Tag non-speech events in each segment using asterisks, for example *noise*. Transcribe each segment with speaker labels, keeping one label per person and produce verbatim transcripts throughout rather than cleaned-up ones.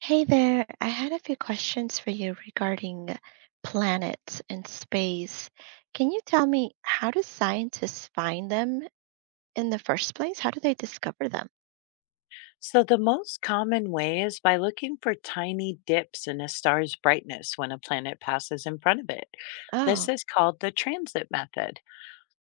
Speaker 1: Hey there, I had a few questions for you regarding planets and space. Can you tell me how do scientists find them in the first place? How do they discover them?
Speaker 2: So, the most common way is by looking for tiny dips in a star's brightness when a planet passes in front of it.
Speaker 1: Oh,
Speaker 2: This is called the transit method.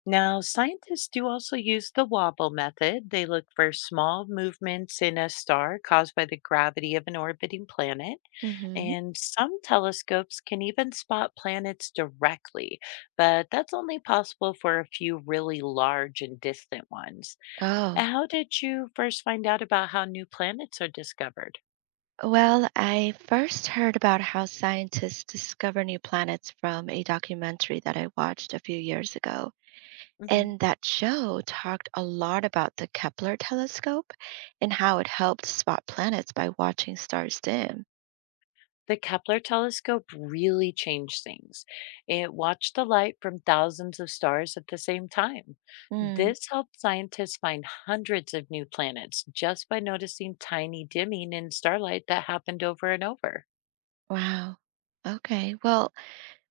Speaker 2: Now, scientists do also use the wobble method. They look for small movements in a star caused by the gravity of an orbiting planet.
Speaker 1: mm-hmm.
Speaker 2: And some telescopes can even spot planets directly, but that's only possible for a few really large and distant ones.
Speaker 1: Oh,
Speaker 2: How did you first find out about how new planets are discovered?
Speaker 1: well, I first heard about how scientists discover new planets from a documentary that I watched a few years ago.
Speaker 2: Mhm.
Speaker 1: And that show talked a lot about the Kepler telescope and how it helped spot planets by watching stars dim.
Speaker 2: The Kepler telescope really changed things. It watched the light from thousands of stars at the same time.
Speaker 1: Hmm.
Speaker 2: This helped scientists find hundreds of new planets just by noticing tiny dimming in starlight that happened over and over.
Speaker 1: Wow. Okay. Well,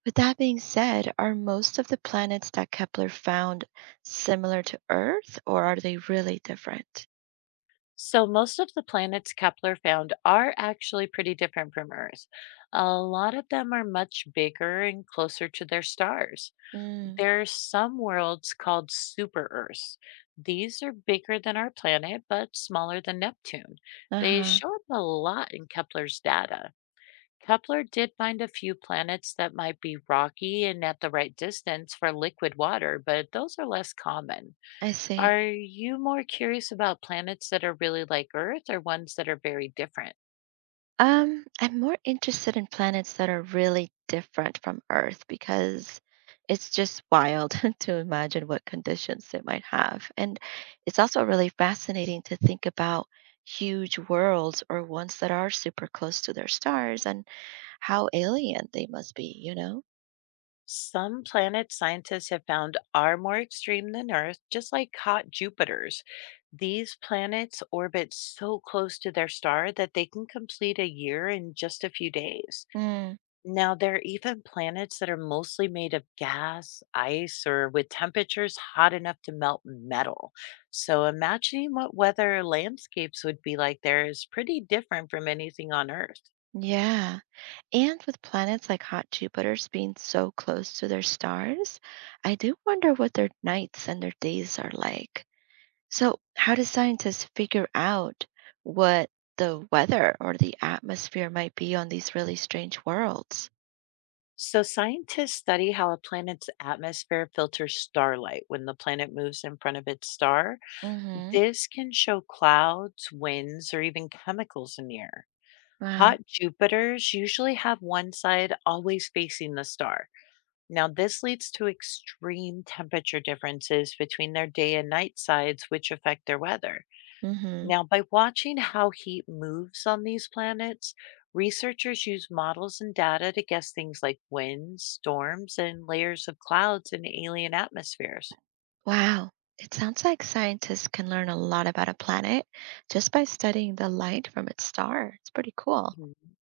Speaker 1: with that being said, are most of the planets that Kepler found similar to Earth, or are they really different?
Speaker 2: So, most of the planets Kepler found are actually pretty different from Earth. A lot of them are much bigger and closer to their stars.
Speaker 1: Mm,
Speaker 2: There are some worlds called super Earths. These are bigger than our planet, but smaller than Neptune. They
Speaker 1: uh-huh.
Speaker 2: show up a lot in Kepler's data. Kepler did find a few planets that might be rocky and at the right distance for liquid water, but those are less common.
Speaker 1: I see.
Speaker 2: Are you more curious about planets that are really like Earth or ones that are very different?
Speaker 1: Um, I'm more interested in planets that are really different from Earth because it's just wild *laughs* to imagine what conditions it might have. And it's also really fascinating to think about huge worlds or ones that are super close to their stars and how alien they must be, you know?
Speaker 2: Some planets scientists have found are more extreme than Earth, just like hot Jupiter's. These planets orbit so close to their star that they can complete a year in just a few days.
Speaker 1: Mm,
Speaker 2: Now, there are even planets that are mostly made of gas, ice, or with temperatures hot enough to melt metal. So, imagining what weather landscapes would be like there is pretty different from anything on Earth.
Speaker 1: yeah. And with planets like hot Jupiters being so close to their stars, I do wonder what their nights and their days are like. So, how do scientists figure out what the weather or the atmosphere might be on these really strange worlds?
Speaker 2: So, scientists study how a planet's atmosphere filters starlight when the planet moves in front of its star.
Speaker 1: Mm-hmm.
Speaker 2: This can show clouds, winds, or even chemicals in the air.
Speaker 1: Wow.
Speaker 2: Hot Jupiters usually have one side always facing the star. Now, this leads to extreme temperature differences between their day and night sides, which affect their weather.
Speaker 1: Mm-hmm.
Speaker 2: Now, by watching how heat moves on these planets, researchers use models and data to guess things like winds, storms, and layers of clouds in alien atmospheres.
Speaker 1: Wow. It sounds like scientists can learn a lot about a planet just by studying the light from its star. It's pretty cool.
Speaker 2: Mhm.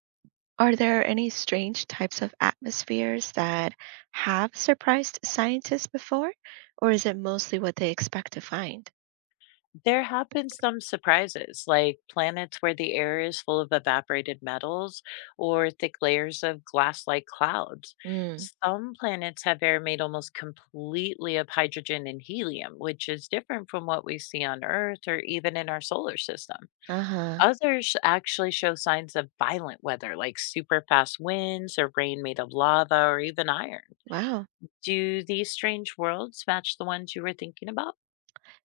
Speaker 1: Are there any strange types of atmospheres that have surprised scientists before, or is it mostly what they expect to find?
Speaker 2: There have been some surprises, like planets where the air is full of evaporated metals or thick layers of glass like clouds.
Speaker 1: Mm,
Speaker 2: Some planets have air made almost completely of hydrogen and helium, which is different from what we see on Earth or even in our solar system.
Speaker 1: uh-huh.
Speaker 2: Others actually show signs of violent weather, like super fast winds or rain made of lava or even iron.
Speaker 1: Wow.
Speaker 2: Do these strange worlds match the ones you were thinking about?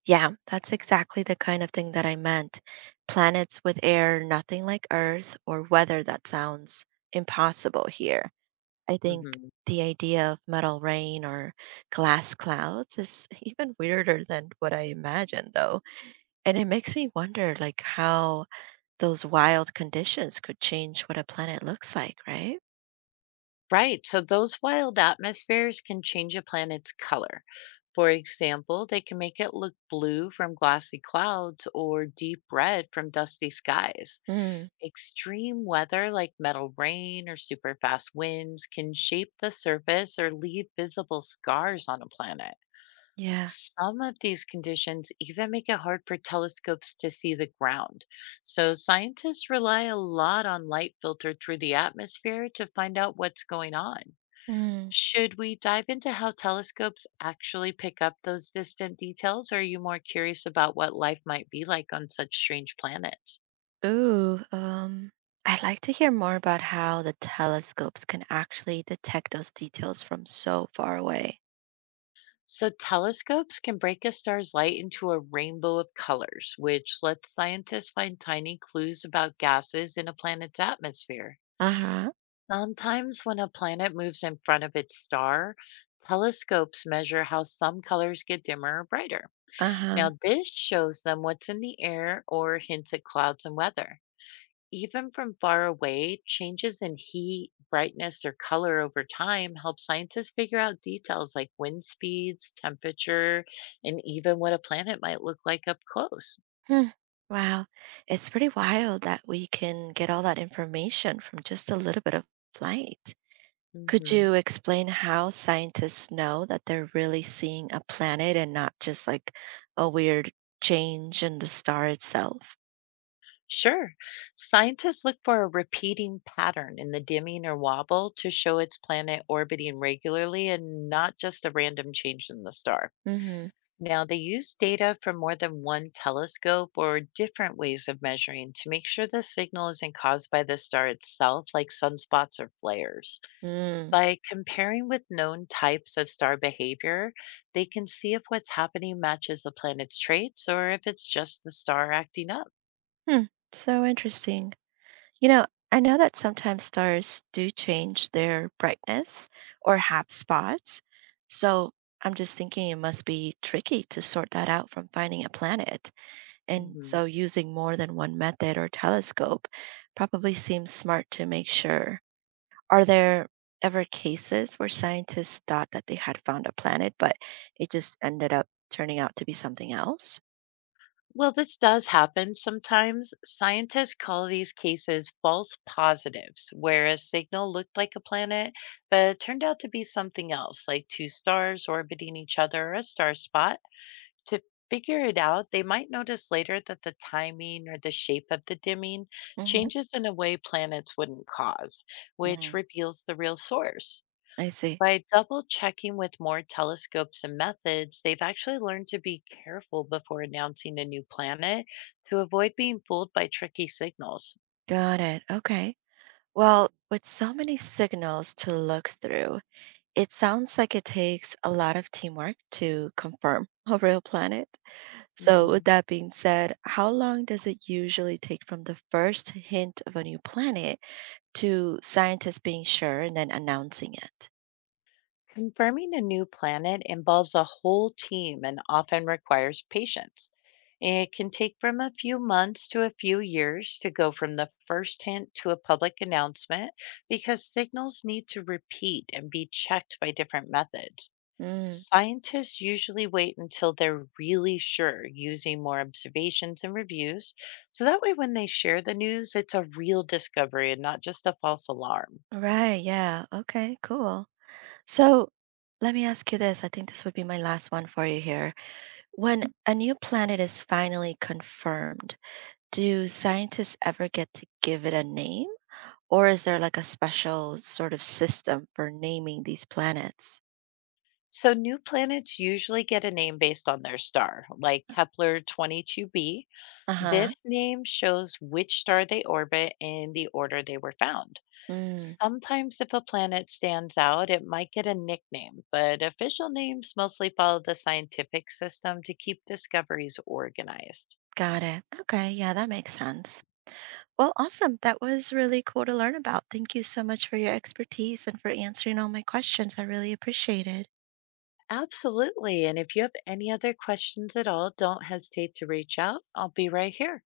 Speaker 1: Yeah, that's exactly the kind of thing that I meant. Planets with air nothing like Earth or weather that sounds impossible here. I think
Speaker 2: Hmm.
Speaker 1: the idea of metal rain or glass clouds is *laughs* even weirder than what I imagined, though. And it makes me wonder, like, how those wild conditions could change what a planet looks like, right?
Speaker 2: Right, so those wild atmospheres can change a planet's color. For example, they can make it look blue from glassy clouds or deep red from dusty skies.
Speaker 1: Mm,
Speaker 2: Extreme weather, like metal rain or super fast winds, can shape the surface or leave visible scars on a planet.
Speaker 1: yeah.
Speaker 2: Some of these conditions even make it hard for telescopes to see the ground. So, scientists rely a lot on light filtered through the atmosphere to find out what's going on.
Speaker 1: Mm.
Speaker 2: Should we dive into how telescopes actually pick up those distant details, or are you more curious about what life might be like on such strange planets?
Speaker 1: Ooh, um, I'd like to hear more about how the telescopes can actually detect those details from so far away.
Speaker 2: So, telescopes can break a star's light into a rainbow of colors, which lets scientists find tiny clues about gases in a planet's atmosphere.
Speaker 1: Uh-huh.
Speaker 2: Sometimes, when a planet moves in front of its star, telescopes measure how some colors get dimmer or brighter.
Speaker 1: Uh-huh.
Speaker 2: Now, this shows them what's in the air or hints at clouds and weather. Even from far away, changes in heat, brightness, or color over time help scientists figure out details like wind speeds, temperature, and even what a planet might look like up close.
Speaker 1: Hmm. Wow. It's pretty wild that we can get all that information from just a little bit of light. Could
Speaker 2: Hmm.
Speaker 1: you explain how scientists know that they're really seeing a planet and not just like a weird change in the star itself?
Speaker 2: Sure. Scientists look for a repeating pattern in the dimming or wobble to show its planet orbiting regularly and not just a random change in the star.
Speaker 1: Mm-hmm.
Speaker 2: Now, they use data from more than one telescope or different ways of measuring to make sure the signal isn't caused by the star itself, like sunspots or flares.
Speaker 1: Mm.
Speaker 2: By comparing with known types of star behavior, they can see if what's happening matches the planet's traits or if it's just the star acting up.
Speaker 1: Hmm. So interesting. You know, I know that sometimes stars do change their brightness or have spots. So I'm just thinking it must be tricky to sort that out from finding a planet. And
Speaker 2: Mhm.
Speaker 1: so using more than one method or telescope probably seems smart to make sure. Are there ever cases where scientists thought that they had found a planet, but it just ended up turning out to be something else?
Speaker 2: Well, this does happen sometimes. Scientists call these cases false positives, where a signal looked like a planet, but it turned out to be something else, like two stars orbiting each other or a star spot. To figure it out, they might notice later that the timing or the shape of the dimming
Speaker 1: Hmm.
Speaker 2: changes in a way planets wouldn't cause, which
Speaker 1: Hmm.
Speaker 2: reveals the real source.
Speaker 1: I see.
Speaker 2: By double checking with more telescopes and methods, they've actually learned to be careful before announcing a new planet to avoid being fooled by tricky signals.
Speaker 1: Got it. Okay. Well, with so many signals to look through, it sounds like it takes a lot of teamwork to confirm *laughs* a real planet. So,
Speaker 2: Hmm.
Speaker 1: with that being said, how long does it usually take from the first hint of a new planet to scientists being sure and then announcing it?
Speaker 2: Confirming a new planet involves a whole team and often requires patience. It can take from a few months to a few years to go from the first hint to a public announcement because signals need to repeat and be checked by different methods.
Speaker 1: Mm,
Speaker 2: Scientists usually wait until they're really sure using more observations and reviews. So that way, when they share the news, it's a real discovery and not just a false alarm.
Speaker 1: right, yeah. Okay, cool. So, let me ask you this. I think this would be my last one for you here. When a new planet is finally confirmed, do scientists ever get to give it a name? Or is there like a special sort of system for naming these planets?
Speaker 2: So, new planets usually get a name based on their star, like Kepler twenty two b.
Speaker 1: Uh huh.
Speaker 2: This name shows which star they orbit and the order they were found.
Speaker 1: Mm,
Speaker 2: Sometimes, if a planet stands out, it might get a nickname, but official names mostly follow the scientific system to keep discoveries organized.
Speaker 1: got it. Okay. Yeah, that makes sense. Well, awesome. That was really cool to learn about. Thank you so much for your expertise and for answering all my questions. I really appreciate it.
Speaker 2: Absolutely. And if you have any other questions at all, don't hesitate to reach out. I'll be right here.